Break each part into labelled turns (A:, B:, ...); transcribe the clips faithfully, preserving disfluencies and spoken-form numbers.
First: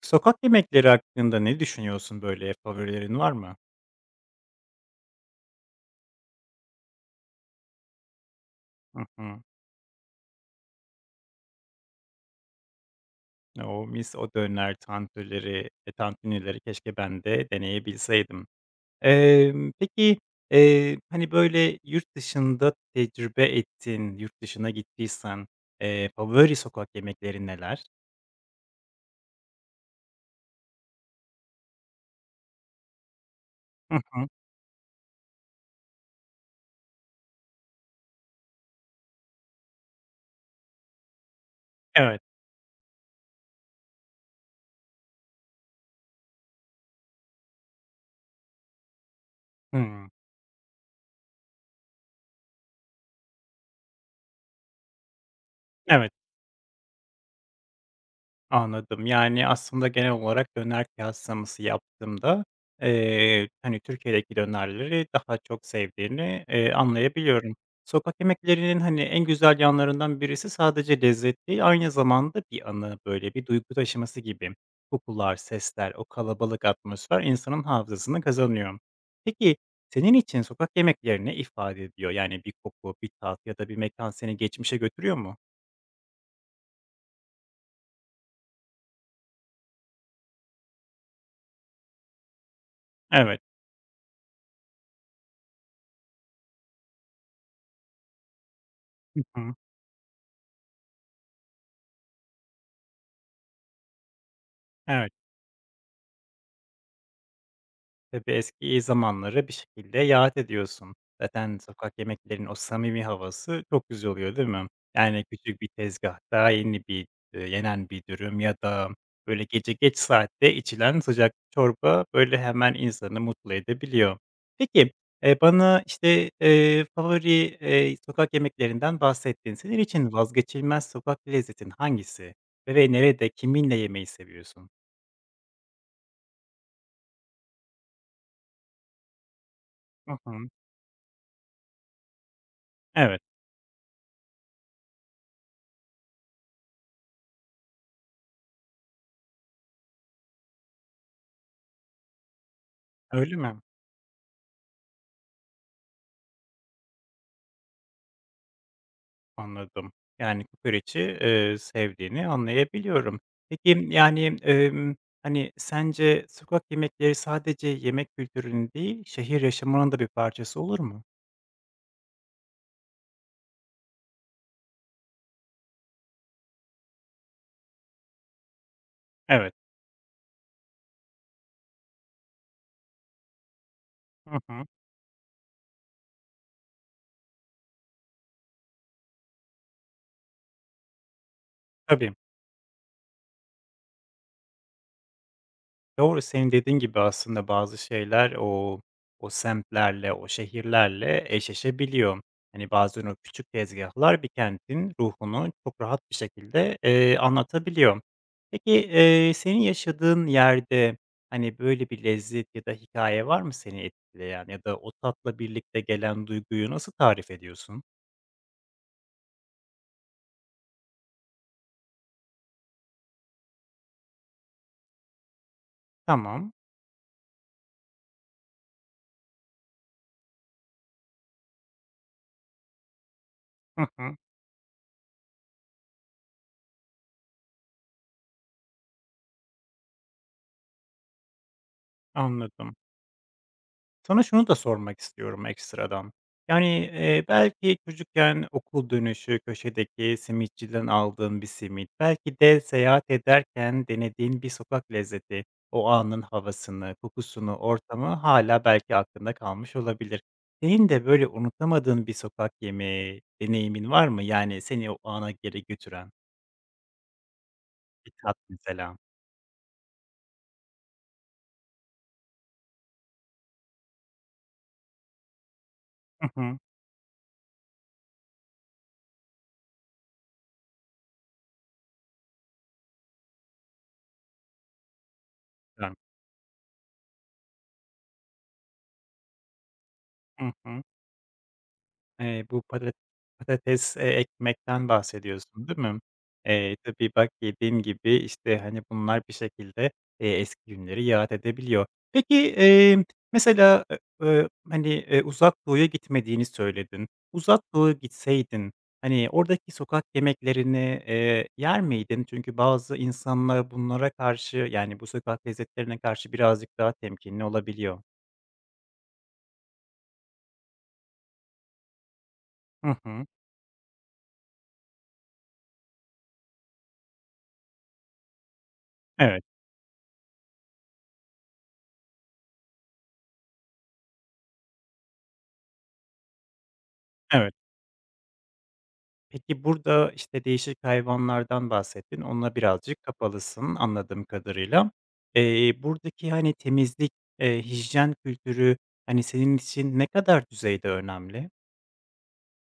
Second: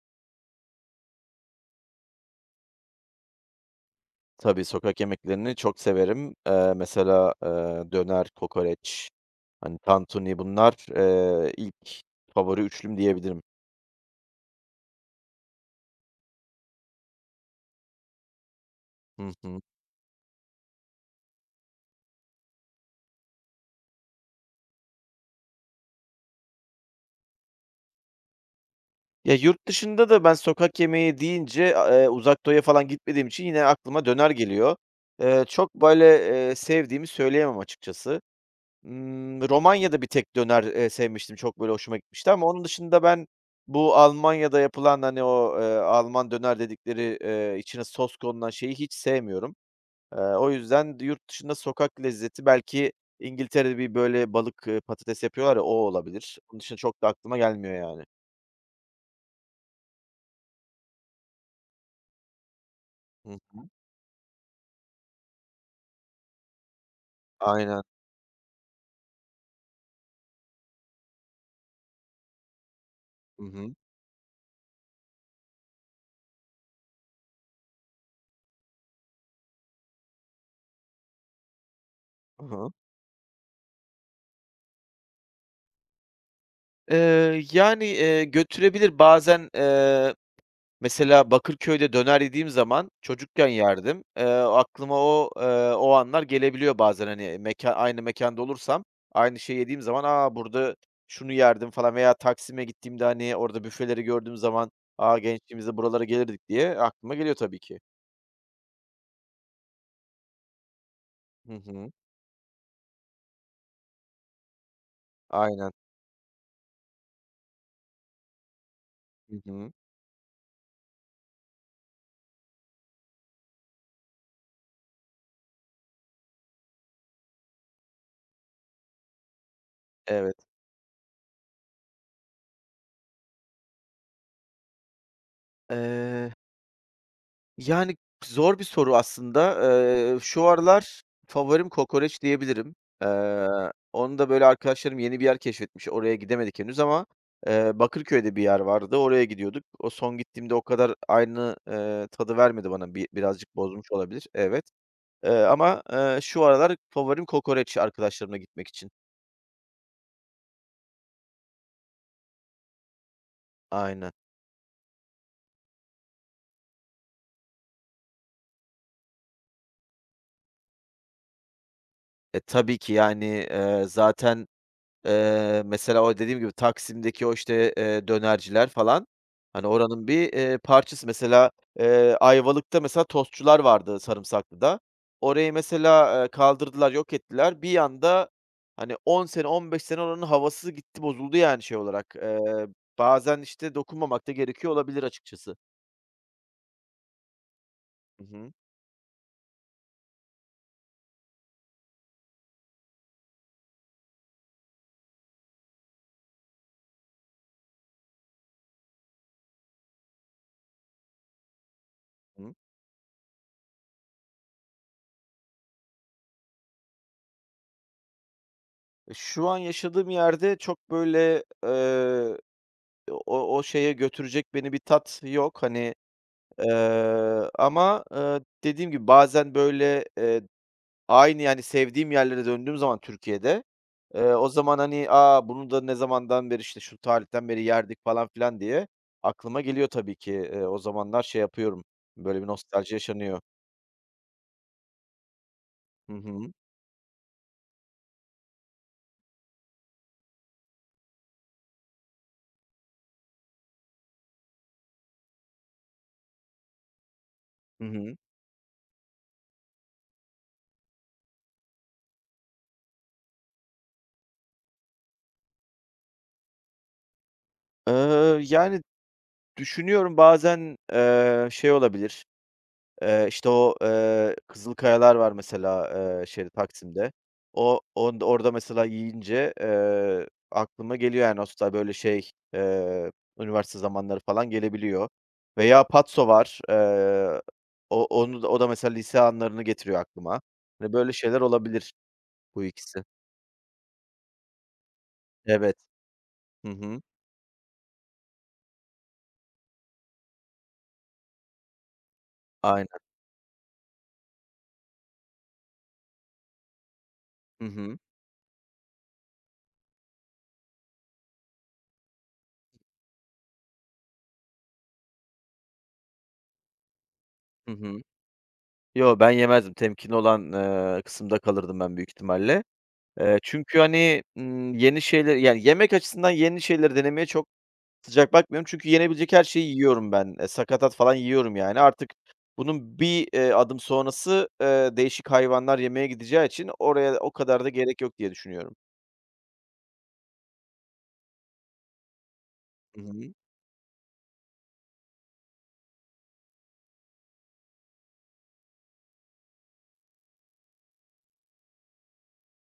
A: Sokak yemekleri hakkında ne düşünüyorsun böyle favorilerin var mı?
B: Tabii, sokak yemeklerini çok severim. Eee, mesela, eee, döner,
A: Hı
B: kokoreç,
A: hı.
B: hani, tantuni bunlar, eee, ilk favori üçlüm diyebilirim.
A: O mis, o döner, tantunileri, e, tantunileri keşke ben de deneyebilseydim.
B: Hı hı.
A: Emm, peki, eee, hani, böyle yurt dışında tecrübe ettin yurt dışına gittiysen, eee, favori sokak yemekleri neler?
B: Ya, yurt dışında da ben sokak yemeği deyince, a eee, Uzak Doğu'ya falan gitmediğim için yine
A: Hı
B: aklıma
A: hı.
B: döner geliyor. Eee, çok böyle, eee, sevdiğimi söyleyemem açıkçası. Imm, Romanya'da bir tek döner, eee, sevmiştim, çok böyle hoşuma
A: Evet.
B: gitmişti ama onun dışında ben bu Almanya'da yapılan, hani, o, eee, Alman döner dedikleri, eee, içine sos konulan şeyi hiç sevmiyorum.
A: Hımm.
B: Eee, o yüzden yurt dışında sokak lezzeti belki İngiltere'de bir böyle balık, eee, patates yapıyorlar ya, o
A: Evet.
B: olabilir. Onun dışında çok da aklıma gelmiyor yani.
A: Anladım. Yani, aslında genel olarak döner kıyaslaması yaptığımda,
B: Hı
A: eee,
B: hı.
A: hani, Türkiye'deki dönerleri daha çok sevdiğini, eee, anlayabiliyorum.
B: Aynen.
A: Sokak yemeklerinin, hani, en güzel yanlarından birisi sadece lezzet değil, aynı zamanda bir anı, böyle,
B: Hı
A: bir duygu
B: hı.
A: taşıması gibi. Kokular, sesler, o kalabalık atmosfer insanın hafızasını kazanıyor. Peki, senin için sokak yemekleri ne ifade ediyor? Yani,
B: Hı
A: bir
B: hı.
A: koku, bir tat ya da bir mekan seni geçmişe götürüyor mu?
B: Eee, yani, eee, götürebilir bazen. eee Mesela Bakırköy'de döner yediğim zaman
A: Evet.
B: çocukken yerdim. Eee, aklıma o, eee, o anlar gelebiliyor bazen, hani, mekân aynı mekânda olursam
A: Hı
B: aynı
A: hı.
B: şeyi yediğim zaman, "A, burada şunu yerdim." falan veya Taksim'e gittiğimde, hani, orada büfeleri gördüğüm zaman,
A: Evet.
B: "A, gençliğimizde buralara gelirdik." diye aklıma geliyor tabii ki.
A: Tabii, eski zamanları bir şekilde yad ediyorsun.
B: Hı
A: Zaten
B: hı.
A: sokak yemeklerinin o samimi havası çok güzel oluyor, değil mi? Yani küçük bir
B: Aynen.
A: tezgahta yeni bir, eee, yenen bir dürüm ya da
B: Hı
A: böyle gece
B: hı.
A: geç saatte içilen sıcak çorba, böyle, hemen insanı mutlu edebiliyor. Peki, eee, bana, işte, eee, favori, eee, sokak yemeklerinden bahsettin. Senin için
B: Evet.
A: vazgeçilmez sokak lezzetin hangisi ve ve nerede, kiminle yemeyi seviyorsun?
B: Eee Yani, zor bir soru aslında.
A: Hı
B: Eee,
A: hı.
B: şu aralar favorim kokoreç diyebilirim.
A: Evet.
B: Eee, Onu da, böyle, arkadaşlarım yeni bir yer keşfetmiş. Oraya gidemedik henüz ama, eee, Bakırköy'de bir yer vardı, oraya gidiyorduk. O son gittiğimde o kadar aynı, eee, tadı vermedi bana. Bi
A: Öyle mi?
B: birazcık bozmuş olabilir. Evet. Eee, ama, eee, şu aralar favorim kokoreç arkadaşlarımla gitmek için.
A: Anladım. Yani, kokoreçi, eee, sevdiğini anlayabiliyorum. Peki,
B: Aynen.
A: yani, emm, hani, sence sokak yemekleri sadece yemek kültürünün değil, şehir yaşamının da bir parçası olur mu?
B: E, tabii ki, yani, eee, zaten. Eee, mesela o dediğim gibi Taksim'deki o, işte, eee, dönerciler falan,
A: Evet.
B: hani, oranın bir, eee, parçası. Mesela, eee, Ayvalık'ta mesela tostçular vardı
A: Hı hı.
B: Sarımsaklı'da. Orayı mesela, eee, kaldırdılar, yok ettiler. Bir anda, hani, on sene, on beş sene oranın havası gitti, bozuldu yani şey olarak.
A: Tabii.
B: Eee, bazen, işte, dokunmamak da gerekiyor olabilir açıkçası.
A: Doğru, senin dediğin gibi aslında bazı
B: Hı
A: şeyler
B: hı.
A: o o semtlerle, o şehirlerle eşleşebiliyor. Hani, bazen o küçük tezgahlar bir kentin ruhunu çok rahat bir şekilde, eee, anlatabiliyor. Peki, eee, senin yaşadığın yerde, hani, böyle bir lezzet
B: Hı.
A: ya da hikaye var mı seni etkileyen ya da o tatla birlikte gelen duyguyu nasıl tarif ediyorsun?
B: Şu an yaşadığım yerde çok böyle, eee, o o şeye götürecek beni bir tat yok. Hani.
A: Tamam.
B: Eee, ama, eee, dediğim gibi bazen, böyle, eee, aynı, yani, sevdiğim yerlere döndüğüm zaman Türkiye'de,
A: Hı hı.
B: eee, o zaman, hani, "A, bunu da ne zamandan beri, işte, şu tarihten beri yerdik." falan filan diye aklıma geliyor tabii ki. Eee, o zamanlar şey yapıyorum, böyle bir
A: Anladım.
B: nostalji yaşanıyor.
A: Sana şunu da sormak istiyorum ekstradan.
B: Hı hı.
A: Yani, eee, belki çocukken okul dönüşü köşedeki simitçiden aldığın bir simit, belki de seyahat ederken denediğin bir sokak lezzeti, o anın havasını, kokusunu,
B: Hı
A: ortamı
B: hı.
A: hala belki aklında kalmış olabilir. Senin de böyle unutamadığın bir sokak yemeği deneyimin var mı? Yani seni o ana geri götüren bir tat
B: Eee, yani,
A: mesela.
B: düşünüyorum bazen, eee, şey olabilir. Eee, işte, o, eee, Kızılkayalar var mesela, eee,
A: Hı
B: şeyde,
A: hı.
B: Taksim'de. O on orada mesela yiyince, eee, aklıma geliyor yani aslında böyle şey, eee, üniversite zamanları falan gelebiliyor. Veya patso var. Eee, o onu da o da mesela lise anlarını getiriyor aklıma.
A: Hı hı.
B: Hani, böyle şeyler olabilir
A: Eee, bu
B: bu
A: patat
B: ikisi.
A: patates, eee, ekmekten bahsediyorsun,
B: Evet.
A: değil mi?
B: Hı
A: Eee,
B: hı.
A: tabii bak dediğin gibi, işte, hani, bunlar bir şekilde, eee, eski günleri yad edebiliyor. Peki,
B: Aynen.
A: eee, mesela, e eee, hani, eee, Uzak Doğu'ya gitmediğini söyledin. Uzak
B: Hı
A: Doğu'ya
B: hı.
A: gitseydin, hani, oradaki sokak yemeklerini, eee, yer miydin? Çünkü bazı insanlar bunlara karşı, yani, bu sokak lezzetlerine karşı birazcık daha temkinli
B: Hı hı.
A: olabiliyor.
B: Yo, ben yemezdim. Temkinli olan, eee, kısımda kalırdım ben büyük ihtimalle.
A: Hı hı.
B: Eee, çünkü, hani, ımm, yeni şeyler yani yemek açısından yeni şeyleri denemeye çok sıcak bakmıyorum. Çünkü yenebilecek her
A: Evet,
B: şeyi yiyorum ben. Eee, sakatat falan yiyorum yani. Artık bunun bir, eee, adım sonrası, eee, değişik hayvanlar yemeye gideceği için oraya o
A: evet.
B: kadar da gerek yok diye düşünüyorum.
A: Peki, burada, işte, değişik hayvanlardan bahsettin. Onunla
B: Hı
A: birazcık
B: hı.
A: kapalısın anladığım kadarıyla. Eee, buradaki, hani, temizlik, eee, hijyen kültürü, hani, senin için ne kadar düzeyde önemli?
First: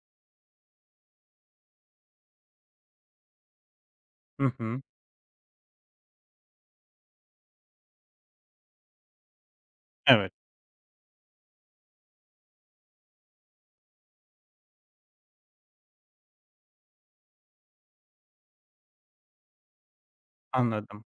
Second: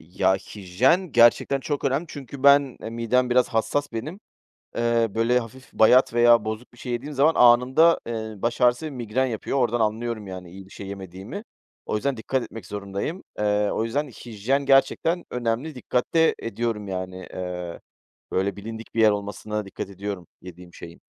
B: Ya, hijyen gerçekten çok önemli çünkü ben, eee, midem biraz hassas benim.
A: Hı hı.
B: Eee, böyle hafif bayat veya bozuk bir şey yediğim zaman anında, eee, baş ağrısı ve migren yapıyor. Oradan anlıyorum
A: Evet,
B: yani iyi bir şey yemediğimi. O yüzden dikkat etmek zorundayım. Eee, o yüzden hijyen gerçekten önemli. Dikkat de ediyorum yani. Eee, böyle bilindik bir yer olmasına dikkat ediyorum yediğim şeyin.
A: anladım.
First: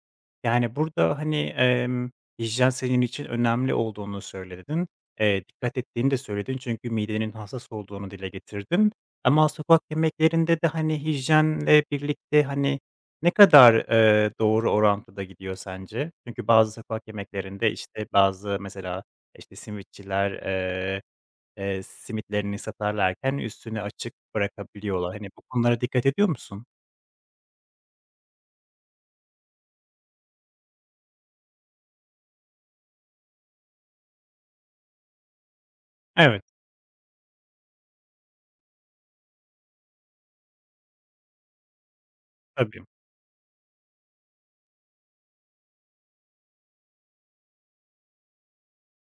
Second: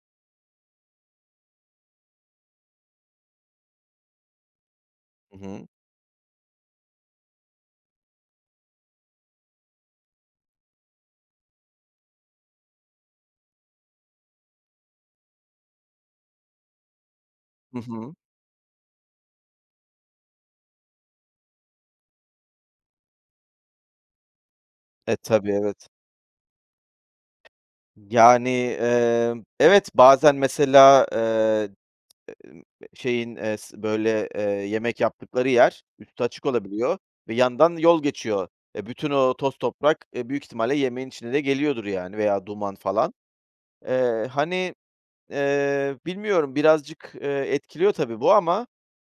A: Yani, burada, hani, emm, hijyen senin için önemli olduğunu söyledin.
B: Hı
A: Eee,
B: hı.
A: dikkat ettiğini de söyledin çünkü midenin hassas olduğunu dile getirdin. Ama sokak yemeklerinde de, hani, hijyenle birlikte, hani, ne kadar, eee, doğru orantıda gidiyor sence? Çünkü bazı sokak yemeklerinde,
B: Hı
A: işte,
B: hı.
A: bazı mesela, işte, simitçiler, eee, eee, simitlerini satarlarken üstünü açık bırakabiliyorlar.
B: E,
A: Hani, bu
B: tabii,
A: konulara
B: evet.
A: dikkat ediyor musun?
B: Yani, emm, evet, bazen mesela. eee Emm, Şeyin, eee, s böyle, eee, yemek yaptıkları yer üstü
A: Evet,
B: açık olabiliyor ve yandan yol geçiyor. E, bütün o toz toprak, eee, büyük ihtimalle yemeğin içine de geliyordur yani veya duman
A: tabii.
B: falan. Eee, hani, eee, bilmiyorum birazcık, eee, etkiliyor tabii bu ama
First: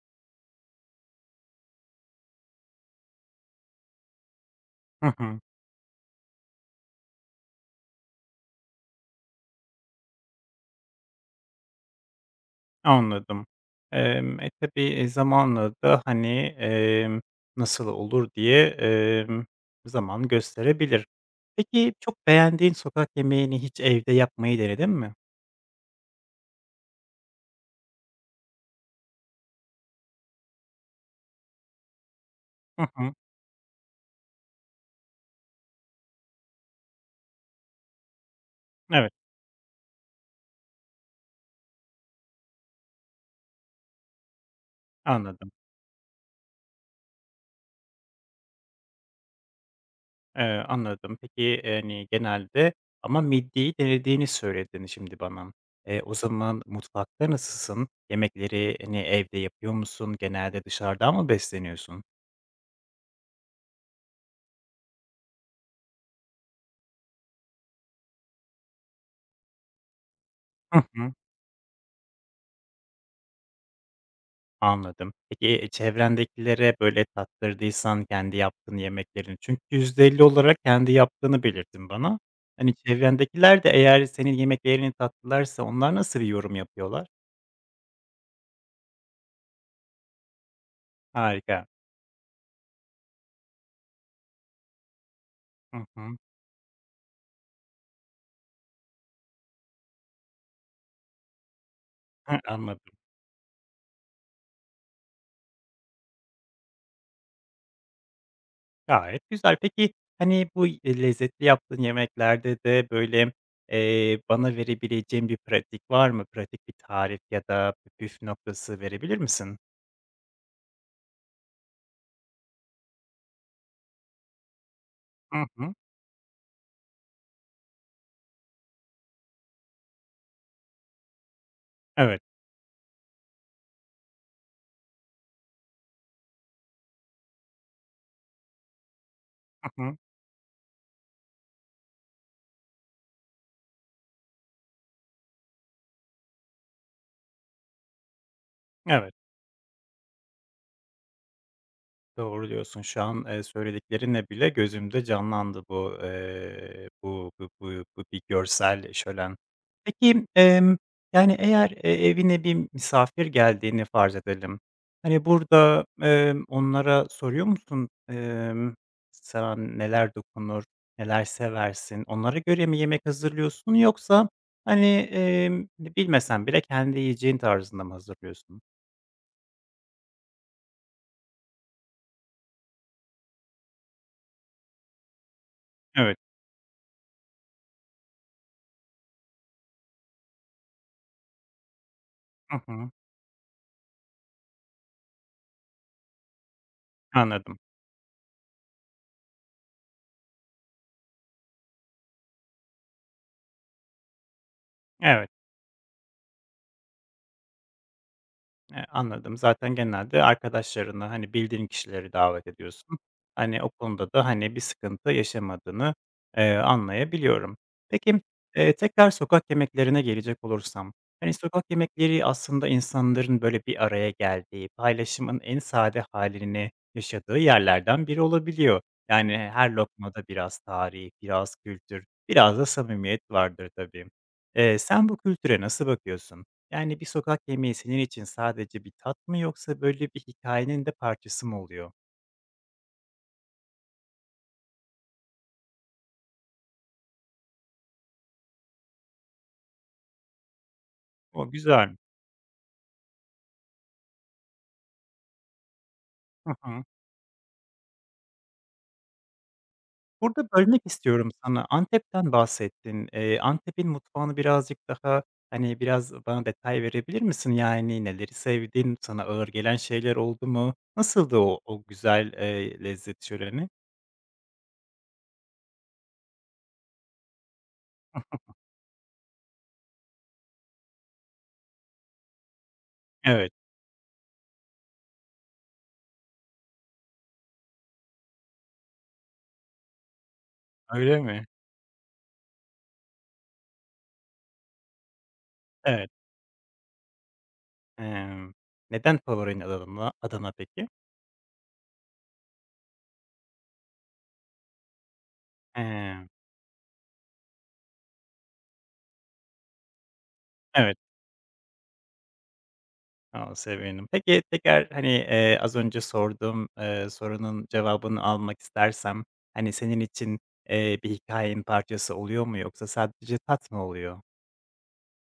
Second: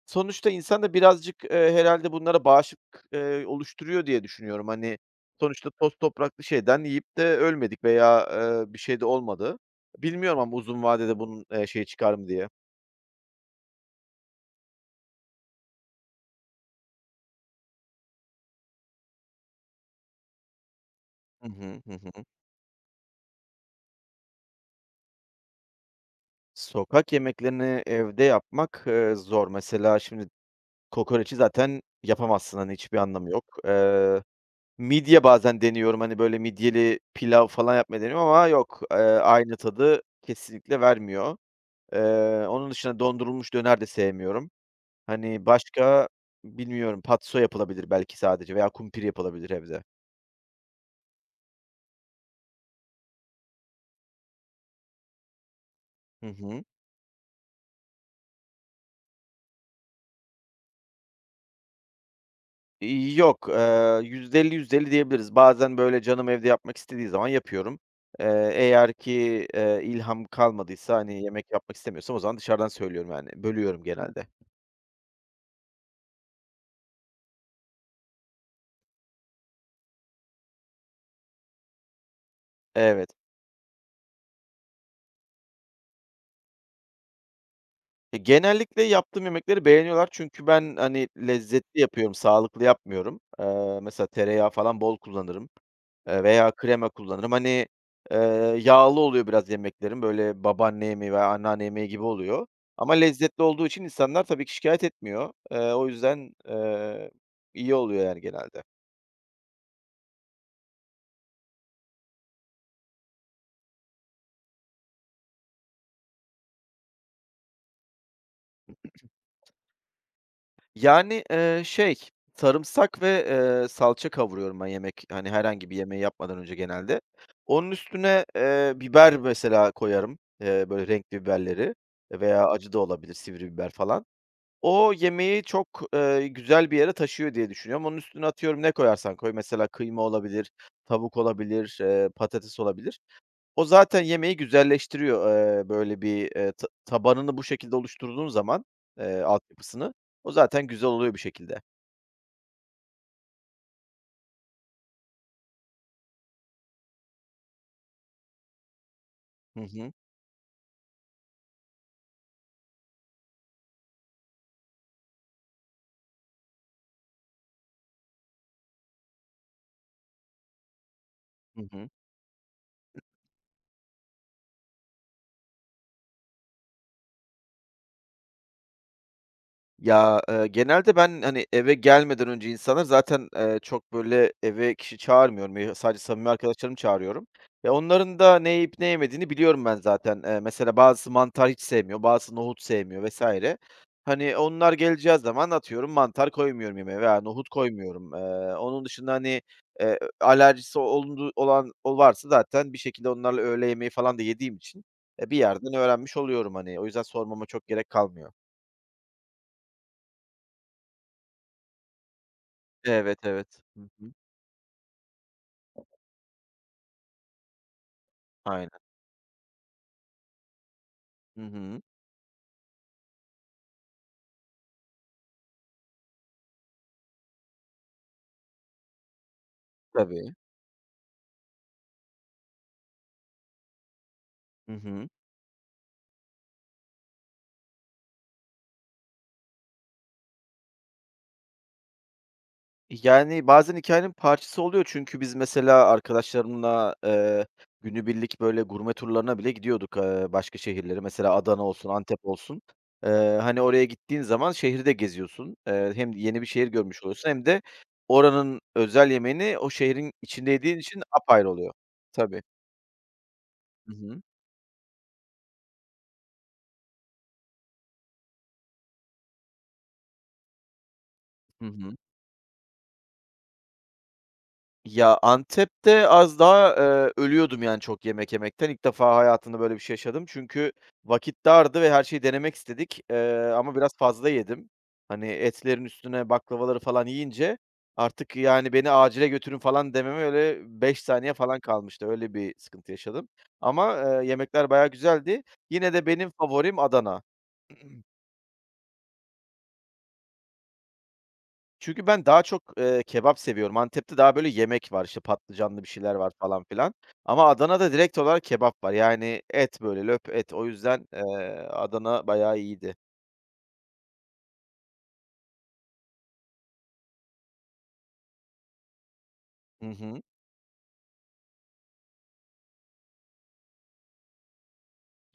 B: sonuçta insan da birazcık, eee, herhâlde bunlara bağışıklık, eee, oluşturuyor diye düşünüyorum. Hani,
A: Hı hı.
B: sonuçta toz topraklı şeyden yiyip de ölmedik veya, eee, bir şey de olmadı. Bilmiyorum ama uzun vadede bunun, eee, şeyi çıkar mı diye.
A: Anladım. Emm, e, tabii, e, zamanla da, hani, emm, nasıl olur diye, emm, zaman gösterebilir.
B: Hı hı. Hı
A: Peki, çok
B: hı.
A: beğendiğin sokak yemeğini hiç evde yapmayı denedin mi?
B: Sokak yemeklerini evde yapmak, eee, zor. Mesela şimdi kokoreci zaten yapamazsın, hani,
A: Hı
B: hiçbir
A: hı.
B: anlamı yok. Eee, midye bazen deniyorum, hani, böyle midyeli pilav falan yapmayı deniyorum ama yok, eee,
A: Evet,
B: aynı tadı kesinlikle vermiyor. Eee, Onun dışında dondurulmuş döner de sevmiyorum. Hani,
A: anladım.
B: başka bilmiyorum, patso yapılabilir belki sadece veya kumpir yapılabilir evde.
A: Eee, anladım. Peki, yani genelde ama midyeyi denediğini söyledin şimdi bana. Eee, o
B: Hı
A: zaman
B: hı.
A: mutfakta nasılsın? Yemekleri, hani, evde yapıyor musun? Genelde dışarıdan mı besleniyorsun?
B: İii, yok, eee, yüzde elli-yüzde elli diyebiliriz. Bazen, böyle, canım evde yapmak istediği zaman yapıyorum. Eee, eğer ki, eee, ilham
A: Hı
B: kalmadıysa,
A: hı.
B: hani, yemek yapmak istemiyorsam o zaman dışarıdan söylüyorum, yani, bölüyorum genelde.
A: Anladım. Peki, çevrendekilere, böyle, tattırdıysan kendi yaptığın yemeklerini çünkü yüzde elli olarak kendi yaptığını belirttin bana. Hani,
B: Evet.
A: çevrendekiler de eğer senin yemeklerini tattılarsa onlar nasıl bir yorum yapıyorlar?
B: E, genellikle yaptığım yemekleri beğeniyorlar çünkü ben, hani,
A: Harika.
B: lezzetli yapıyorum, sağlıklı yapmıyorum. Eee, mesela tereyağı falan bol kullanırım.
A: Hı hı.
B: Eee, veya krema kullanırım. Hani, eee, yağlı oluyor biraz yemeklerim, böyle babaanne yemeği veya anneanne yemeği gibi
A: Hı,
B: oluyor ama
A: anladım.
B: lezzetli olduğu için insanlar tabii ki şikayet etmiyor. Eee, o yüzden, eee, iyi oluyor yani genelde.
A: Gayet güzel. Peki, hani, bu y lezzetli yaptığın yemeklerde de, böyle, eee, bana verebileceğin bir pratik var mı? Pratik bir tarif ya da püf noktası verebilir misin?
B: Yani, eee, şey, sarımsak ve, eee, salça kavuruyorum ben yemek hani
A: Hı
B: herhangi
A: hı.
B: bir yemeği yapmadan önce genelde. Onun üstüne, eee, biber mesela koyarım, eee, böyle renkli biberleri
A: Evet.
B: veya acı da olabilir, sivri biber falan. O yemeği çok, eee, güzel bir yere taşıyor diye düşünüyorum. Onun üstüne atıyorum ne koyarsan koy mesela
A: Hı hı.
B: kıyma olabilir, tavuk olabilir, eee, patates olabilir. O zaten yemeği güzelleştiriyor, eee, böyle bir, eee, ta tabanını bu şekilde oluşturduğun zaman,
A: Evet.
B: eee, altyapısını, o zaten güzel oluyor bir şekilde.
A: Doğru diyorsun. Şu an, eee, söylediklerinle bile gözümde canlandı bu, eee, bu bu bu bu bir görsel şölen.
B: Hı hı.
A: Peki, emm, yani, eğer, eee, evine bir misafir geldiğini farz edelim. Hani, burada, emm, onlara soruyor musun, emm, sana neler dokunur, neler
B: Hı hı.
A: seversin? Onlara göre mi yemek hazırlıyorsun yoksa, hani, emm, bilmesen bile kendi yiyeceğin tarzında mı hazırlıyorsun?
B: Ya, eee, genelde ben, hani, eve gelmeden önce insanlar zaten, eee, çok böyle eve kişi çağırmıyorum. Eee, sadece
A: Evet.
B: samimi arkadaşlarımı çağırıyorum ve onların da ne yiyip ne yemediğini biliyorum ben zaten. Eee, mesela bazısı mantar hiç sevmiyor, bazısı
A: Hı
B: nohut
A: hı.
B: sevmiyor vesaire. Hani, onlar geleceği zaman atıyorum mantar koymuyorum yemeğe veya nohut
A: Anladım.
B: koymuyorum. Eee, onun dışında, hani, eee, alerjisi olundu olan o varsa zaten bir şekilde onlarla öğle yemeği falan da yediğim için,
A: Evet.
B: eee, bir yerden öğrenmiş oluyorum, hani. O yüzden sormama çok gerek kalmıyor.
A: Eee, anladım. Zaten genelde arkadaşlarını, hani, bildiğin kişileri davet ediyorsun.
B: Evet, evet.
A: Hani, o
B: Hı
A: konuda
B: hı.
A: da, hani, bir sıkıntı yaşamadığını, eee, anlayabiliyorum. Peki, eee,
B: Aynen.
A: tekrar sokak yemeklerine gelecek olursam, hani,
B: Hı
A: sokak
B: hı.
A: yemekleri aslında insanların böyle bir araya geldiği, paylaşımın en sade halini yaşadığı yerlerden biri olabiliyor. Yani, her lokmada
B: Tabii.
A: biraz tarih, biraz kültür, biraz da samimiyet vardır tabii.
B: Hı
A: Eee, sen
B: hı.
A: bu kültüre nasıl bakıyorsun? Yani bir sokak yemeği senin için sadece bir tat mı yoksa böyle bir hikayenin de parçası mı oluyor?
B: Yani, bazen hikâyenin parçası oluyor çünkü biz mesela arkadaşlarımla, eee, günübirlik böyle gurme turlarına bile gidiyorduk, eee, başka şehirlere. Mesela
A: O,
B: Adana olsun,
A: güzel.
B: Antep olsun. Eee, hani, oraya gittiğin zaman şehri de geziyorsun. Eee, hem yeni bir
A: Hı
B: şehir
A: hı.
B: görmüş oluyorsun hem de oranın özel yemeğini o şehrin
A: Burada
B: içinde yediğin
A: bölmek
B: için
A: istiyorum
B: apayrı
A: sana.
B: oluyor.
A: Antep'ten
B: Tabii.
A: bahsettin. Eee, Antep'in
B: Hı hı.
A: mutfağını birazcık daha, hani, biraz bana detay verebilir misin? Yani neleri sevdin? Sana ağır gelen şeyler oldu mu? Nasıldı o
B: Hı
A: o
B: hı.
A: güzel, eee, lezzet şöleni?
B: Ya, Antep'te az daha, eee, ölüyordum yani çok yemek yemekten. İlk defa hayatımda böyle bir şey yaşadım. Çünkü vakit dardı ve her şeyi denemek istedik, eee,
A: Evet.
B: ama biraz fazla yedim. Hani, etlerin üstüne baklavaları falan yiyince artık, yani, "Beni acile götürün." falan dememe öyle beş
A: Öyle
B: saniye
A: mi?
B: falan kalmıştı. Öyle bir sıkıntı yaşadım ama, eee, yemekler bayağı güzeldi. Yine de
A: Evet.
B: benim favorim Adana.
A: Emm, neden favorin Adana Adana peki?
B: Çünkü ben daha çok, eee, kebap seviyorum. Antep'te daha böyle yemek var, işte, patlıcanlı bir şeyler
A: Emm,
B: var falan filan ama Adana'da direkt olarak kebap var. Yani et böyle löp et. O
A: evet.
B: yüzden, eee, Adana bayağı iyiydi.
A: A, sevindim. Peki, tekrar, hani, eee, az önce sorduğum, eee, sorunun cevabını almak istersem, hani,
B: Hı
A: senin
B: hı.
A: için, eee, bir hikayenin parçası oluyor mu yoksa sadece tat mı oluyor?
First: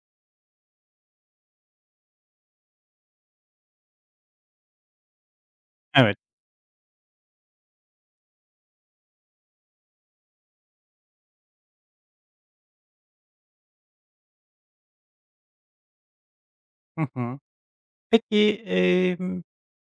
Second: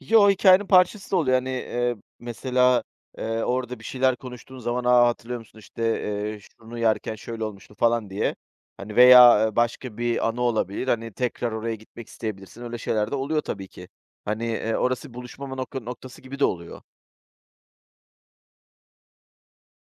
B: Yo, hikâyenin parçası da oluyor. Hani, eee, mesela, eee, orada bir şeyler konuştuğun zaman, "A, hatırlıyor musun, işte,
A: Evet.
B: eee, şunu yerken şöyle olmuştu." falan diye, hani, veya, eee, başka bir anı olabilir. Hani, tekrar oraya gitmek isteyebilirsin. Öyle şeyler de oluyor tabii ki. Hani, eee, orası buluşmama nok noktası gibi de oluyor.
A: Hı hı. Peki, emm,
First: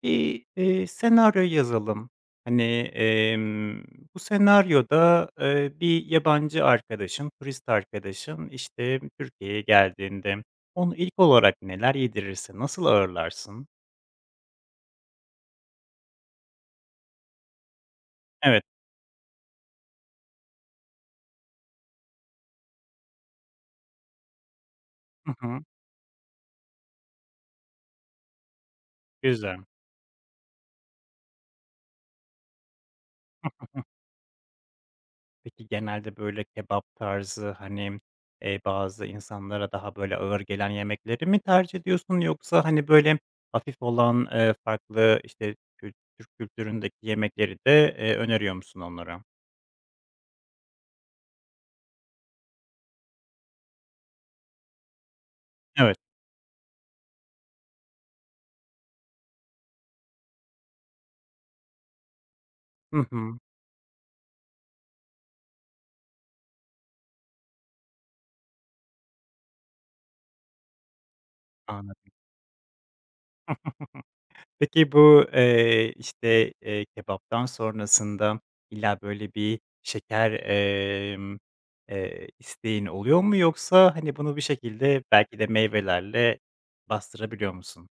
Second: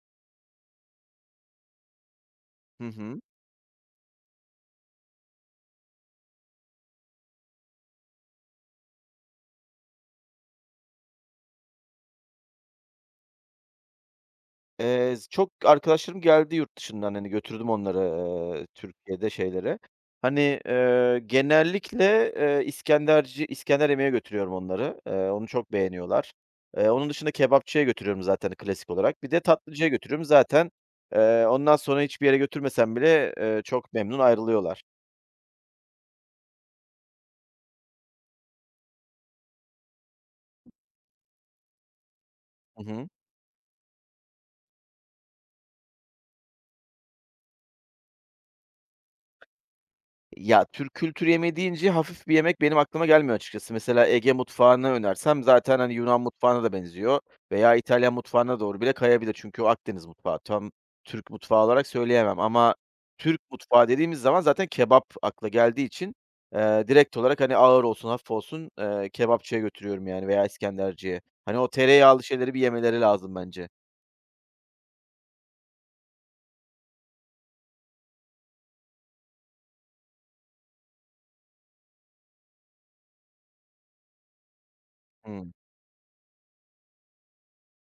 A: bir, eee, senaryo yazalım. Hani,
B: Hı hı.
A: emm, bu senaryoda, eee, bir yabancı arkadaşın, turist arkadaşın, işte, Türkiye'ye geldiğinde onu ilk olarak neler yedirirsin, nasıl ağırlarsın?
B: Eee, z Çok arkadaşlarım geldi yurt dışından, hani, götürdüm onları,
A: Evet.
B: eee, Türkiye'de şeylere. Hani, eee, genellikle, eee, İskenderci İskender yemeğe götürüyorum onları. Eee,
A: Hı
B: onu
A: hı.
B: çok beğeniyorlar. Eee, onun dışında kebapçıya götürüyorum zaten klasik olarak. Bir de
A: Güzel.
B: tatlıcıya götürüyorum. Zaten, eee, ondan sonra hiçbir yere götürmesem bile, eee, çok memnun ayrılıyorlar.
A: Peki, genelde, böyle, kebap tarzı, hani, eee, bazı insanlara daha, böyle, ağır gelen yemekleri mi tercih ediyorsun yoksa,
B: Hı
A: hani,
B: hı.
A: böyle, hafif olan, eee, farklı, işte, kült Türk kültüründeki yemekleri de, eee, öneriyor musun onlara?
B: Ya, Türk kültür yemeği deyince hafif bir yemek benim aklıma gelmiyor açıkçası. Mesela Ege mutfağını önersem zaten, hani,
A: Evet.
B: Yunan mutfağına da benziyor veya İtalyan mutfağına doğru bile kayabilir. Çünkü o Akdeniz mutfağı. Tam Türk mutfağı olarak söyleyemem ama
A: Hı hı.
B: Türk mutfağı dediğimiz zaman zaten kebap akla geldiği için, eee, direkt olarak, hani, ağır olsun, hafif olsun, eee, kebapçıya götürüyorum yani veya İskenderciye. Hani, o
A: Anladım.
B: tereyağlı şeyleri bir yemeleri lazım bence.
A: Peki, bu, eee, işte, eee, kebaptan sonrasında illa, böyle, bir şeker, emm, eee, isteğin oluyor mu yoksa, hani, bunu bir şekilde belki de meyvelerle bastırabiliyor musun?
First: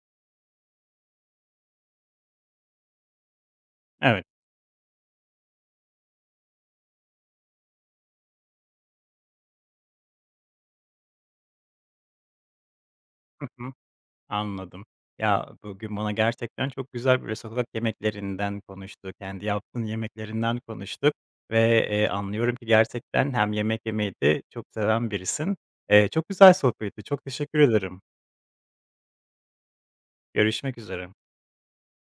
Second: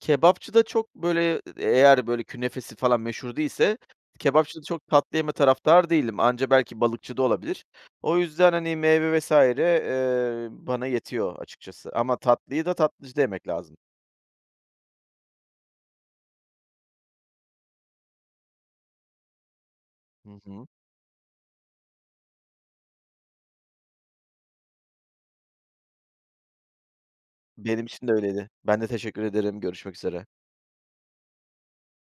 B: Kebapçıda çok, böyle, eğer, böyle, künefesi falan meşhur değilse
A: Evet.
B: kebapçıda çok tatlı yeme taraftarı değilim. Anca belki balıkçıda olabilir. O yüzden, hani, meyve vesaire eee, bana yetiyor açıkçası ama tatlıyı da tatlıcıda
A: Hı
B: yemek
A: hı.
B: lazım.
A: Anladım. Ya, bugün bana gerçekten çok güzel böyle sokak yemeklerinden konuştuk, kendi yaptığın
B: Hı
A: yemeklerinden
B: hı.
A: konuştuk ve, eee, anlıyorum ki gerçekten hem yemek yemeyi de çok seven birisin. Eee, çok güzel sohbetti, çok teşekkür
B: Benim
A: ederim.
B: için de öyleydi. Ben de teşekkür ederim. Görüşmek üzere.
A: Görüşmek üzere.